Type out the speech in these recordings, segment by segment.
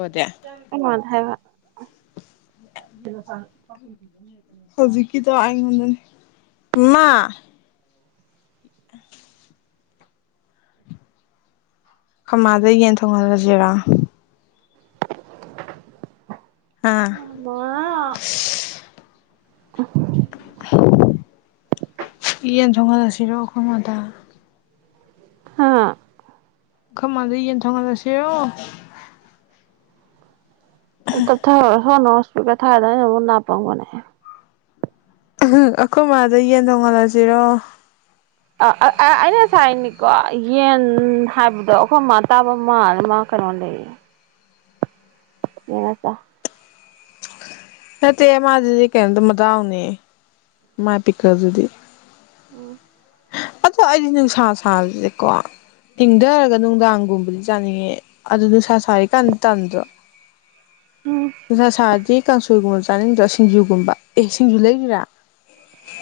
ꯑꯣꯗꯤ ꯈꯣꯏ ꯃꯥꯅꯥ ꯍꯥꯏꯕ ꯍꯧꯖꯤꯛꯀꯤꯗꯣ ꯑꯩꯉꯣꯟꯗꯅꯦ ꯑ ꯀꯃꯥꯗꯩ ꯌꯦꯟ ꯊꯣꯡꯍꯜꯂꯁꯨꯦ ꯨꯖꯔꯥ ꯑꯥ ꯃꯥꯃ ꯑ ꯏꯍꯟ ꯊꯉꯜꯁꯤꯔꯣꯈꯣꯏꯃꯗꯥ ꯍꯥꯥ ꯈꯃꯗ ꯌꯦꯟ ꯊꯣꯡꯉꯂꯁꯣ ꯇ ꯍꯣꯅ ꯀ ꯊꯥꯗ ꯃ ꯅꯅꯥ ꯄꯥꯎꯒꯅꯦ ꯎ ꯑꯩꯈꯣꯏ ꯃꯥꯗꯩ ꯌꯦꯟ ꯊꯣꯡꯉꯜꯂꯁꯤꯔꯣ ꯀꯣ ꯌꯦꯟ ꯍꯥꯏꯕꯗꯣ ꯑꯩꯈꯣꯏ ꯃꯥ ꯇꯥꯕ ꯃꯥꯜ ꯃꯥ ꯀꯩꯅꯣ ꯂꯩꯌꯦ ꯌꯦꯅꯀ ꯍ ꯇ ꯃꯥꯖꯤꯗꯤ ꯀꯗ ꯃꯗꯥꯎꯅꯤ ꯃꯥ ꯄꯀꯥꯗꯨꯗꯤ ꯎꯝ ꯑꯗꯣ ꯑꯩꯗꯤ ꯅꯨꯡꯁꯥ ꯁꯥꯕꯁꯦꯀꯣ ꯏꯪꯊꯔꯒ ꯅꯨꯡꯗꯥꯡꯒꯨꯝꯕꯗꯤ ꯆꯥꯅꯤꯡꯉꯦ ꯑꯗꯨ ꯅꯨꯡꯁꯥ ꯁꯥꯔꯤꯀꯥꯟꯗ ꯇꯟꯗ꯭ꯔꯣ ꯎꯝ ꯑꯗꯨꯁ ꯁꯥꯗꯤ ꯀꯥꯡꯁꯣꯏꯒꯨꯝꯕ ꯆꯥꯅꯤꯡꯗ꯭ꯔꯥ ꯁꯤꯡꯖꯨꯒꯨꯝꯕ ꯑꯦ ꯁꯤꯡꯖꯨ ꯂꯩꯔꯤꯔꯥ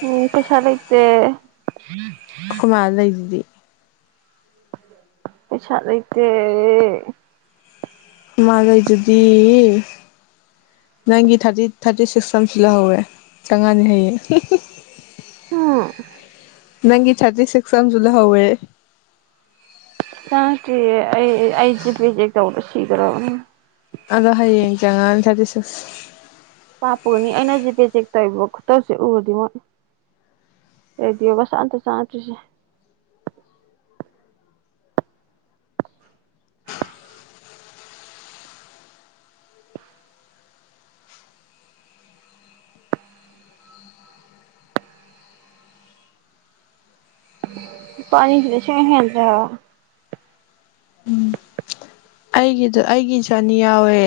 ꯎꯝ ꯁꯦꯁꯗ ꯎꯆ ꯀ ꯃꯥꯜ ꯂꯩꯗꯨꯗꯤ ꯑꯩ ꯆꯗꯩ ꯀ ꯃꯥꯒꯩꯗꯨꯗꯤ ꯅꯪꯒꯤ ꯊꯥꯔꯇꯤ ꯊꯥꯔꯇꯤ ꯁꯤꯛꯁ ꯑꯃꯁꯤ ꯂꯧꯍꯧꯋꯦ ꯆꯪꯉꯅꯤ ꯍꯩꯌꯦ ꯑꯣ ꯅꯪꯒꯤ ꯆꯥꯇꯔꯤ ꯁꯦꯛꯁꯝꯖꯨꯂ ꯍꯋꯦ ꯆꯥꯡꯀꯤ ꯑꯩ ꯑꯩꯖꯦ ꯄꯖꯦ ꯀꯧꯗ ꯁꯤꯒꯔꯅꯤ ꯑꯗꯣ ꯍꯌꯦꯡ ꯆꯉꯥꯡ ꯊꯔꯇ ꯄꯥꯄꯅꯤ ꯑꯩꯅꯖꯤꯕꯦꯖꯤꯦꯛ ꯇꯩꯕꯣꯠꯇꯧꯁꯦ ꯎꯔꯗꯤ ꯃꯣꯏ ꯇꯩꯗꯤ ꯁꯥ ꯑꯟꯇ ꯆꯥꯉꯛꯇ꯭ꯔꯤꯁꯦ ꯄꯅꯤ ꯆ ꯅꯁꯨ ꯍꯦꯟꯗ ꯑꯩꯒꯤꯗ ꯑꯩꯒꯤꯁꯨ ꯑꯅꯤ ꯌꯥꯎꯋꯦ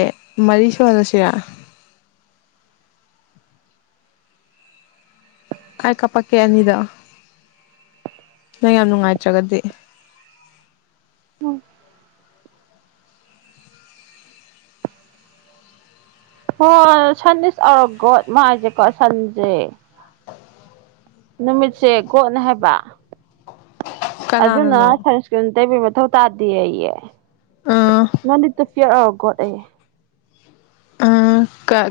ꯃꯔꯤ ꯁꯣꯂꯁꯦ ꯑꯩꯥꯏ ꯀꯥꯄꯛꯀꯦ ꯑꯅꯤꯗ ꯅꯪ ꯌꯥꯝ ꯅꯨꯡꯉꯥꯏꯇ꯭ꯔꯒꯗꯤ ꯎꯝ ꯍꯣꯏ ꯁꯟ ꯏꯁ ꯑꯧꯔꯒꯣ ꯃꯥꯏꯁꯦꯀꯣ ꯁꯟꯁꯦ [inaudible] ꯅꯨꯃꯤꯠꯁꯦ ꯀꯣꯠꯅ ꯍꯥꯏꯕ ꯑꯗꯨꯅ ꯀꯅꯥꯅꯅꯣ ꯁꯪꯁꯀ꯭ꯔꯤꯠ ꯇꯩꯕꯤ ꯃꯊꯧ ꯇꯥꯗꯦ ꯑꯩꯌꯦ ꯑꯥ ꯅꯪꯗꯤ ꯇꯨꯤꯌꯔꯔꯀꯣꯠ ꯑꯩ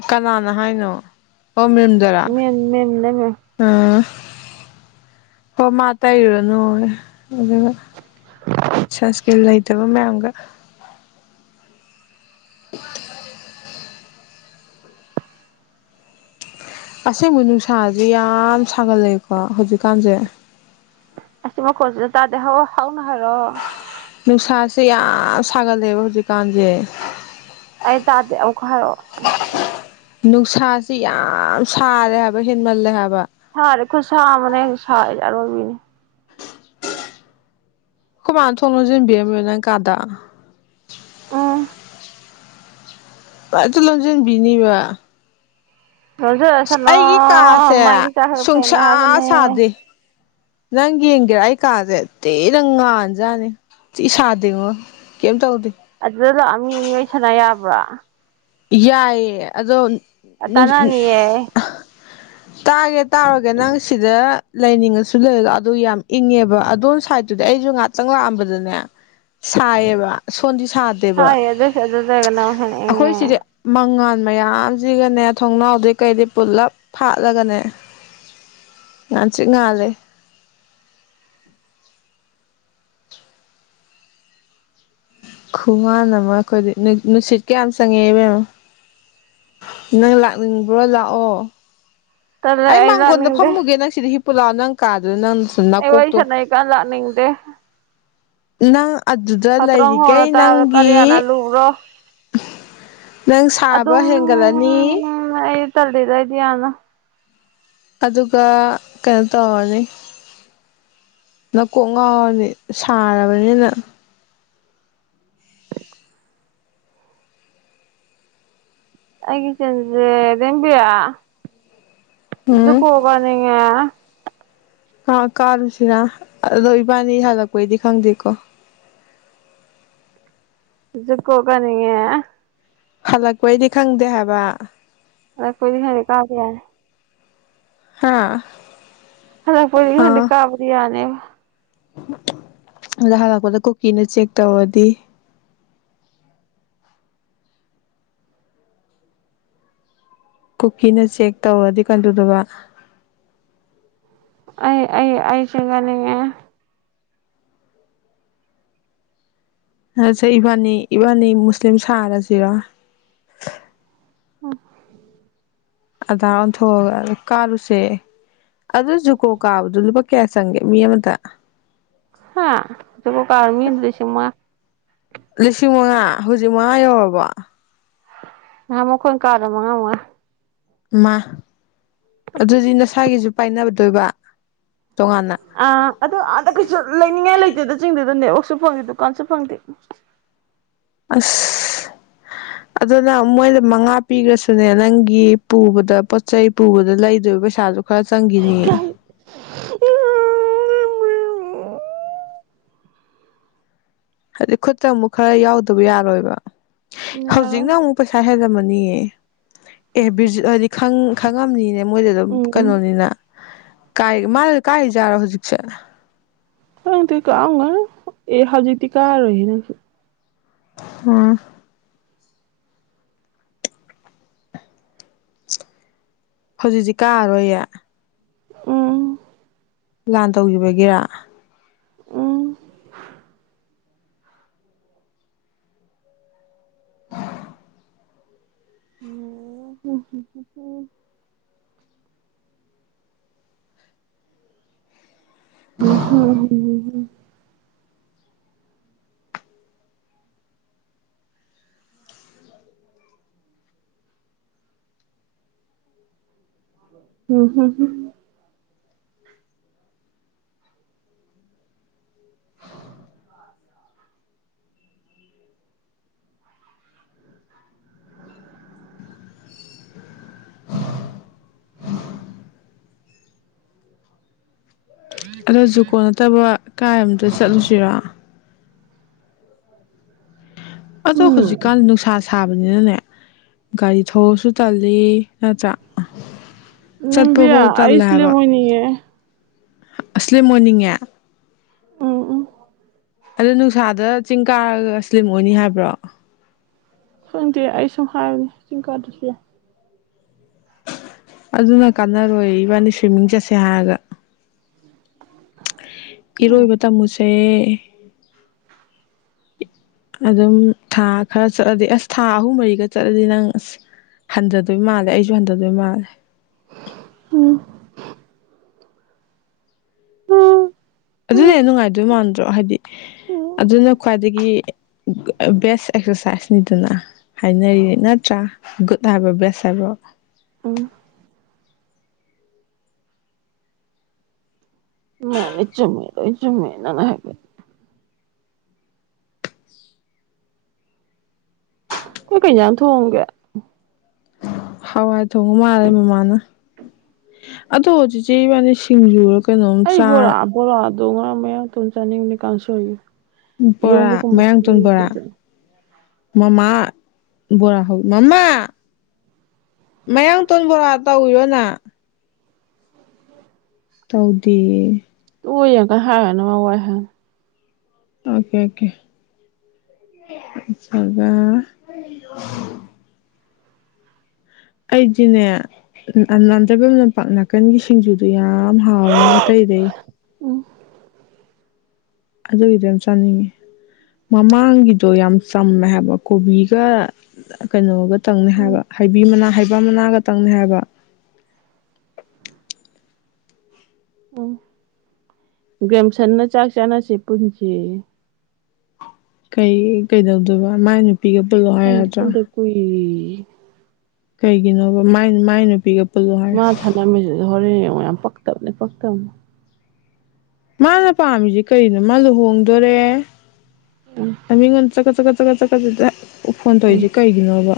ꯀꯅꯥꯅ ꯍꯥꯏꯅꯣ ꯑꯣ ꯃꯔꯨꯝꯖꯔꯥ ꯃꯦꯝ ꯃꯦꯝꯅꯦ ꯃꯦꯝ ꯎꯥ ꯑꯣ ꯃꯥ ꯇꯩꯔꯨꯔꯨꯅꯨ ꯑꯗꯨꯒ ꯁꯁꯀꯤ ꯂꯩꯇꯕ ꯃꯌꯥꯝꯒ [inaudible] ꯑꯁꯦꯡꯕ ꯅꯨꯡꯁꯥꯁꯦ ꯌꯥꯝ ꯁꯥꯒꯠꯂꯛꯑꯦꯀꯣ ꯍꯧꯖꯤꯛꯀꯥꯟꯁꯦ ꯑꯁ ꯃ ꯀꯁꯤ ꯇꯥꯗꯥꯎ ꯍꯥꯎꯅꯍꯥꯏꯔ ꯅꯨꯡꯁꯥꯁꯤ ꯏ ꯁꯒꯜ ꯂꯩꯕ ꯍꯧꯖꯤꯛ ꯑꯩ ꯇꯥꯗꯦ ꯑꯃꯨꯛ ꯍꯥꯏꯔꯛꯑꯣ ꯅꯨꯡꯁꯥꯁꯤ ꯌꯥꯝ ꯁꯥꯔꯦ ꯍꯥꯏꯕ ꯍꯦꯟꯃꯜꯂꯦ ꯍꯥꯏꯕ ꯁꯔꯦ ꯈꯨꯁ ꯃꯅꯦ ꯁ ꯌꯥꯔꯕꯤꯅꯤ ꯑꯩꯈꯣꯏꯃꯥꯟꯅ ꯊꯣꯛꯣꯡꯅꯁꯤꯟꯕꯤꯔꯝꯃꯦ ꯅꯪ ꯀꯥꯗ ꯎ ꯑꯩꯠꯇ ꯂꫭꯖꯟ ꯕꯤꯅꯤꯕ ꯂꫭꯖꯔꯁ ꯅ ꯀꯥꯁꯦ ꯃꯥꯒꯤ ꯆꯈꯔ ꯁꯨꯡꯁꯥ ꯐꯅ ꯍꯥꯏꯕꯅꯦ ꯁꯥꯗꯦ ꯅꯪ ꯌꯦꯡꯒꯦꯔꯥ ꯑꯩ ꯀꯥꯁꯦ ꯇꯤꯗꯪ ꯉꯥꯥꯟꯖꯥꯠꯅꯤ ꯇꯤ ꯁꯥꯗꯦꯉꯣ ꯀꯩꯝ ꯇꯧꯗꯦ ꯑꯗꯨꯗ ꯂꯥꯛꯑꯃꯤ ꯑꯅꯤ ꯑꯣꯏ ꯁꯥꯟꯅ ꯌꯥꯕ꯭ꯔꯥ ꯌꯥꯏꯑꯌꯦ ꯑꯗꯣ ꯑ ꯇꯅꯥꯅꯤꯌꯦ ꯇꯥꯒꯦ ꯇꯥꯔꯒꯦ ꯅꯪ ꯁꯤꯗ ꯂꯩꯅꯤꯡꯉꯁꯨ ꯂꯩꯔꯗꯣ ꯑꯗꯨ ꯌꯥꯝ ꯏꯪꯉꯦꯕ ꯑꯗꯣ ꯁꯥꯏꯠꯇꯨꯗꯤ ꯑꯩꯁꯨ ꯉꯍꯥꯛꯇꯪ ꯂꯥꯛꯑꯝꯕꯗꯅꯦ ꯁꯥꯏꯌꯦꯕ ꯁꯣꯟꯗꯤ ꯁꯥꯗꯦꯕ ꯁꯥꯏ ꯑꯗꯨꯏꯁꯨ ꯑꯗꯨꯗꯒꯅ ꯑꯃꯨꯛ ꯍꯦꯟꯅ ꯑꯩꯈꯣꯏ ꯏꯪꯉꯦ ꯁꯤꯗꯤ ꯃꯉꯥꯜ ꯃꯌꯥꯝꯁꯤꯒꯅꯦ ꯊꯣꯡꯅꯥꯎꯗꯤ ꯀꯩꯗꯤ ꯄꯨꯜꯂꯞ ꯐꯥꯠꯂꯒꯅꯦ ꯉꯥꯟꯇꯤꯛ ꯉꯥꯜꯂꯤ ꯈꯨꯉꯥꯟ ꯑꯃ ꯑꯩꯈꯣꯏꯗꯤ ꯅꯨꯡꯁꯤꯠ ꯀꯌꯥꯝ ꯆꯪꯉꯛꯦꯕꯦꯝꯣ ꯅꯪ ꯂꯥꯛꯅꯤꯡꯕ꯭ꯔꯣ ꯂꯥꯛꯑꯣ ꯇꯂ꯭ꯔꯦ ꯑꯩ ꯂꯥꯛꯅꯤꯡꯗꯦ ꯄꯨꯔꯅ ꯀꯥ ꯑꯩ ꯋꯥꯏ ꯁꯅ ꯀꯥꯟ ꯂ ꯅꯤꯡꯗꯦ ꯅ ꯐꯇ꯭ꯔꯣꯡ ꯍꯣꯡꯅ ꯇꯥ ꯀꯔꯤꯌꯥꯅ ꯂꯨꯕ꯭ꯔꯣ ꯅꯪ ꯁꯥꯕ ꯍꯦꯟꯒꯠꯂꯅꯤ ꯆꯠꯂꯤꯗ ꯑꯩꯗꯤ ꯌꯥꯝꯅ ꯑꯗꯨꯒ ꯀꯩꯅꯣ ꯇꯧꯔꯅꯤ ꯅꯀꯣꯛ ꯉꯥꯎꯔꯅꯤ ꯁꯥꯔꯕꯅꯤꯅ ꯑꯩꯒꯤ ꯆꯥꯞꯁꯦ ꯔꯦꯕꯤꯌꯥ ꯖꯨꯀꯣ ꯎꯝ ꯀꯥꯅꯤꯡꯉꯦ ꯑꯥ ꯀꯥꯔꯨꯁꯤꯅ ꯑꯗꯣ ꯏꯕꯥꯅꯤ ꯍꯜꯂꯛꯄꯩꯗꯤ ꯈꯪꯗꯦꯀꯣ ꯖꯨꯀꯣ ꯀꯥꯅꯤꯡꯉꯦ ꯍꯜꯂꯛꯄꯩꯗꯤ ꯈꯪꯗꯦ ꯍꯥꯏꯕ ꯍꯜꯂꯛꯄꯩꯗꯤ ꯈꯪꯗꯦ ꯀꯥꯕ ꯌꯥꯏ ꯍꯥ ꯫ [unintelligible] ꯀꯥꯕꯗꯤ ꯌꯥꯅꯦ꯫ ꯑꯗ ꯍꯂꯛꯄꯗ ꯀꯨꯀꯤꯅ ꯆꯦꯛ ꯇꯧꯔꯗꯤ꯫ ꯀꯨꯀꯤꯅ ꯆꯦꯛ ꯇꯧꯔꯗꯤ ꯀꯗꯧꯗꯧꯕ꯫ ꯑꯩ ꯑꯩ ꯑꯩ ꯆꯤꯡ ꯀꯅꯤꯡꯉꯦ꯫ ꯅꯠꯇ꯭ꯔ ꯏꯕꯥꯅꯤ ꯏꯕꯥꯅꯤ ꯃꯨꯁꯂꯤꯝ ꯁꯥꯔꯖꯤꯔꯣ꯫ [unintelligible] ꯑꯗꯥꯔ ꯑꯣꯟꯊꯣꯛꯑꯒ ꯀꯥꯔꯨꯁꯦ ꯑꯗꯨ ꯖꯨꯀꯣ ꯀꯥꯕꯗꯣ ꯂꯨꯄꯥ ꯀꯌꯥ ꯆꯪꯒꯦ ꯃꯤ ꯑꯃꯗ꯫ ꯍꯥ ꯖꯨꯀꯣ ꯀꯥꯕ ꯃꯤ ꯑꯃꯗ ꯂꯤꯁꯤꯡ ꯃꯉꯥ꯫ ꯂꯤꯁꯤ ꯃꯉꯥ ꯍꯧꯖꯤꯛ ꯃꯉꯥ ꯌꯧꯔꯕꯣ꯫ ꯅꯍꯥꯟꯃꯨꯛ ꯑꯈꯣꯏꯅ ꯀꯥꯕꯗꯣ ꯃꯉꯥ ꯃꯉꯥ ꯫ ꯢꯃꯥ ꯑꯗꯨꯗꯤ ꯅꯁꯥꯒꯤꯁꯨ ꯄꯥꯏꯅꯕ [unintelligible] ꯑꯥ ꯑꯗꯨꯣ ꯑꯗ ꯀꯩꯁꯨ ꯂꯩꯅꯤꯡꯉꯥꯏ ꯂꯩꯇꯦꯗ ꯆꯤꯡꯗꯨꯗ ꯅꯦꯠꯋꯥꯛꯁꯨ ꯍꯣꯏ ꯗꯨꯀꯥꯟꯁꯨ ꯐꯪꯗꯦ꯫ ꯑꯁ ꯑꯗꯨ ꯅꯪ ꯃꯣꯏꯗ ꯃꯉꯥ ꯄꯤꯒ꯭ꯔꯁꯨꯅꯦ ꯅꯪꯒꯤ ꯄꯨꯕꯗ ꯄꯣꯠ ꯆꯩ ꯄꯨꯕꯗ ꯂꯩꯗꯣꯏꯕ ꯄꯩꯁꯥꯗꯨ ꯈꯔ ꯆꯪꯒꯤꯅꯤ꯫ ꯏꯀꯥꯏ ꯍꯥꯏꯗꯤ ꯈꯨꯠꯇ ꯑꯃꯨꯛ ꯈꯔ ꯌꯥꯎꯗꯕ ꯌꯥꯔꯣꯏꯕ꯫ ꯌꯥꯔꯣꯏ ꯍꯧꯖꯤꯛꯅ ꯑꯃꯨꯛ ꯄꯩꯁꯥ ꯍꯦꯟꯂꯝꯃꯅꯤ ꯅꯤꯌꯦ꯫ ꯑꯦ ꯕꯤꯔꯖꯤꯠ ꯍꯣꯏꯗꯤ ꯈꯪ ꯈꯪꯉꯝꯅꯤꯅꯦ ꯃꯣꯏꯗꯤ ꯑꯗꯨꯝ ꯎꯝ ꯀꯩꯅꯣꯅꯤꯅ ꯀꯥꯏ ꯃꯥꯅ ꯀꯥꯥꯢꯔꯩꯖꯠꯅꯣ ꯍꯧꯖꯤꯛ [unintelligible] ꯈꯡꯗꯦ ꯀꯥꯛꯑꯝꯒꯅꯤ꯫ ꯑꯦ ꯍꯧꯖꯤꯛꯇꯤ ꯀꯥꯔꯔꯣꯏꯍꯦ ꯅꯪꯁꯨ꯫ ꯎꯝ꯫ ꯍꯧꯖꯤꯛꯁꯤ ꯀꯥꯔꯔꯣꯏꯌꯦ꯫ ꯎꯝ꯫ ꯂꯥꯟ ꯇꯧꯒꯤꯕꯒꯤꯔꯥ꯫ ꯎꯝ [unintelligible] [unintelligible] ꯎꯝ [unintelligible] ꯑꯗꯣ ꯖꯨꯀꯣ ꯅꯠꯇꯕ ꯀꯥꯏꯗ ꯑꯃꯇ ꯆꯠꯂꯨꯁꯤꯔꯣ꯫ ꯑꯗꯣ ꯍꯧꯖꯤꯛꯀꯥꯟ ꯅꯨꯡꯁꯥ ꯁꯥ ꯊꯥꯕꯅꯤꯅꯅꯦ ꯒꯥꯔꯤ ꯊꯑꯁꯨ ꯇꯜꯂꯤ ꯅꯠꯇ꯭ꯔ ꯅꯤꯡꯕꯤꯌꯥ ꯑꯁꯂꯤꯦ ꯃꯣꯏꯅꯤꯌꯦ ꯑꯁꯂꯤ ꯃꯣꯔꯅꯤꯡꯉꯦ ꯎꯝ ꯎ ꯑꯗꯨ ꯅꯨꯡꯁꯥꯗ ꯆꯤꯡ ꯀꯥꯔꯒ ꯁ꯭ꯂꯤꯝ ꯑꯣꯏꯅꯤ ꯍꯥꯏꯕ꯭ꯔꯣ ꯁꯪꯗꯦ ꯑꯩ ꯁꯨꯝ ꯍꯥꯏꯕꯨꯅꯦ ꯀꯤꯡ ꯀꯥꯗꯁꯨ ꯌꯥꯏ ꯑꯗꯨꯅ ꯀꯥꯟꯅꯔꯣꯏ ꯏꯕꯥꯅꯤ ꯁ꯭ꯋꯤꯝꯃꯤꯡ ꯆꯠꯁꯦ ꯍꯥꯏꯔꯒ ꯏꯔꯣꯏꯕ ꯇꯝꯃꯨꯁꯦ ꯑꯗꯨꯝ ꯊꯥ ꯈꯔ ꯆꯠꯂꯗꯤ ꯑꯁ ꯊꯥ ꯑꯍꯨꯝ ꯃꯔꯤꯒ ꯆꯠꯂꯗꯤ ꯅꯪ ꯑꯁ ꯍꯟꯊꯗꯣꯏ ꯃꯥꯜꯂꯦ ꯑꯩꯁꯨ ꯍꯟꯊꯗꯣꯏ ꯃꯥꯜꯂꯦ ꯎꯝ ꯎꯝ ꯑꯗꯨꯅꯦ ꯅꯨꯡꯉꯥꯏꯗꯣꯏ ꯃꯥꯟꯗ꯭ꯔꯣ ꯍꯥꯏꯗꯤ ꯑꯗꯨꯅ ꯈ꯭ꯋꯥꯏꯗꯒꯤ ꯕꯦꯁ ꯑꯦꯛꯁꯔꯁꯥꯏꯁꯅꯤꯗꯨꯅ ꯍꯥꯏꯅꯔꯤ ꯅꯠꯇ꯭ꯔꯥ ꯒꯨꯗ ꯍꯥꯏꯕꯣ ꯕꯦꯁ ꯍꯥꯏꯕꯣ ꯎꯝ ꯅ ꯅ ꯆꯃꯦꯅ ꯆꯃꯦꯦꯅꯅ ꯍꯥꯏꯕ ꯀ ꯀꯩꯅꯩꯅꯅ ꯊꯣꯡꯣꯡꯒꯦ ꯍ ꯊꯉ ꯃꯥꯜꯂꯦ ꯃꯃꯥꯅ ꯑꯗꯣ ꯍꯧꯖꯤꯛꯁꯦ ꯏꯕꯥꯅꯤ ꯁꯤꯡꯖꯨꯔ ꯀꯩꯅꯣꯝ ꯑꯩ ꯕꯣꯔ ꯆꯥ ꯕꯣꯔ ꯗꯣꯡꯉ ꯃ ꯇꯨꯅ ꯆꯥꯟꯅꯤ ꯃꯅꯤꯀ ꯀꯥꯡꯁꯥꯌ ꯣꯔꯥ ꯃꯔꯥꯡꯇꯣꯟ ꯕꯣꯔꯥ ꯃꯃꯥ ꯣꯔ ꯍꯜ ꯃꯥ ꯃꯌꯥꯡꯇꯣꯟ ꯕꯣꯔꯥ ꯇꯧꯔꯣꯅ ꯇꯥꯎꯗꯦ ꯇ ꯌꯥ ꯀ ꯍꯥꯏꯅ ꯍꯥꯏꯅ ꯑꯣꯀꯦ ꯑꯣꯀꯦ ꯑꯩꯗꯤꯅꯦ ꯅꯥꯟꯊꯩꯐꯝꯝ ꯂꯝꯄꯥꯛ ꯅꯥꯀꯟꯒꯤ ꯁꯤꯡꯖꯨꯗꯨꯣ ꯌꯥꯝ ꯍꯥꯎꯋꯦꯣ ꯑꯇꯩꯗꯩ ꯑꯣ ꯑꯗꯨꯒꯤꯗꯤ ꯌꯥꯝꯝ ꯆꯥꯅꯤꯡꯉꯤ ꯃꯃꯥꯡꯒꯤꯗꯣ ꯌꯥꯝ ꯆꯝꯃꯦ ꯍꯥꯏꯕ ꯀꯣꯕꯤꯒ ꯀꯩꯅꯣꯒ ꯇꯪꯅꯤ ꯍꯥꯏꯕ ꯍꯩꯕꯤ ꯃꯅꯥ ꯕ ꯃꯅꯥꯒꯇꯪꯅꯤ ꯍꯥꯏꯕ ꯎ ꯦꯦꯝꯁꯟꯅ ꯆꯥꯛ ꯆꯥꯅꯁꯦ ꯄꯨꯟꯁꯤꯦ ꯀꯩ ꯀꯩꯗꯧꯗꯣꯏꯕ ꯃ ꯅꯨ ꯈꯪꯗꯦ ꯄꯒꯕꯨꯜꯗ꯭ꯔ ꯄꯨꯟꯗ [inaudible] ꯀꯩꯒꯤꯅꯣꯕ ꯃꯥꯏ ꯅꯨꯄꯤꯒ ꯄꯨꯜꯂꯨ ꯍꯥꯏꯔꯦ ꯃꯥ ꯊꯥꯟ ꯃ ꯍ ꯌꯥꯝ ꯄꯛꯇꯕꯅꯦꯅꯤ ꯄꯛꯇꯅꯦ ꯃꯥꯅ ꯄꯥꯝꯃꯤꯁꯤ ꯀꯔꯤꯅꯣ ꯃꯥ ꯂꯨꯍꯣꯡꯗꯣꯔꯦ ꯃꯤ ꯉꯣꯟ ꯆ ꯀꯆ ꯀ ꯆꯖꯀꯠ ꯆꯀ ꯆꯗ ꯐꯣꯟ ꯇꯧꯏꯁꯦ ꯀꯩꯒꯤꯅꯣꯕ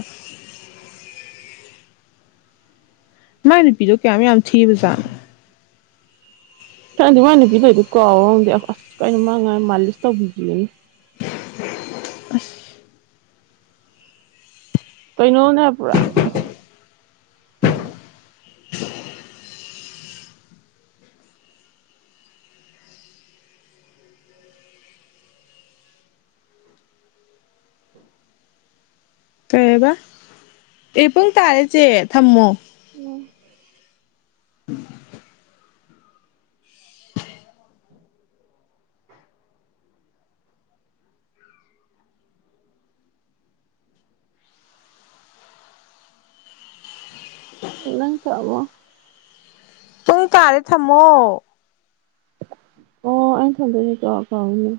ꯃꯥꯥꯏ ꯅꯨꯄꯤꯗꯣ ꯀꯌꯥꯝ ꯃꯨꯛ ꯌꯥꯝ ꯊꯤꯕ ꯖꯥꯠꯅꫭ ꯈꯪꯗꯦ ꯃꯥꯏ ꯅꯨꯄꯤꯗ ꯑꫭꯏꯗꯤ ꯀꯥꯎ [unintelligible] ꯑꯁ ꯀꯩꯅꫭ ꯃꯥꯥ ꯉꯥꯡꯏ ꯃꯥꯜꯂꯤꯁ ꯇꯧꯕꯤꯒꯦꯅꯤ ꯀꯩꯅꫭꯝꯅꯦ ꯍꯥꯏꯕ ꯄꯨꯔꯥ ꯀꯩꯑꯕꯥ ꯑꯦ ꯄꯨꯡ ꯇꯥꯔꯦ ꯆꯦ ꯊꯝꯃꯣ [inaudible] ꯅꯪ [unintelligible] ꯃꫭ ꯄꯨꯡ ꯇꯥꯔꯦ ꯊꯝꯃꯣ ꯑꯣ ꯑꯩꯅ ꯊꯝꯗꫭꯅꯤꯀꫭ ꯀꯥꯎꯏꯅꯦ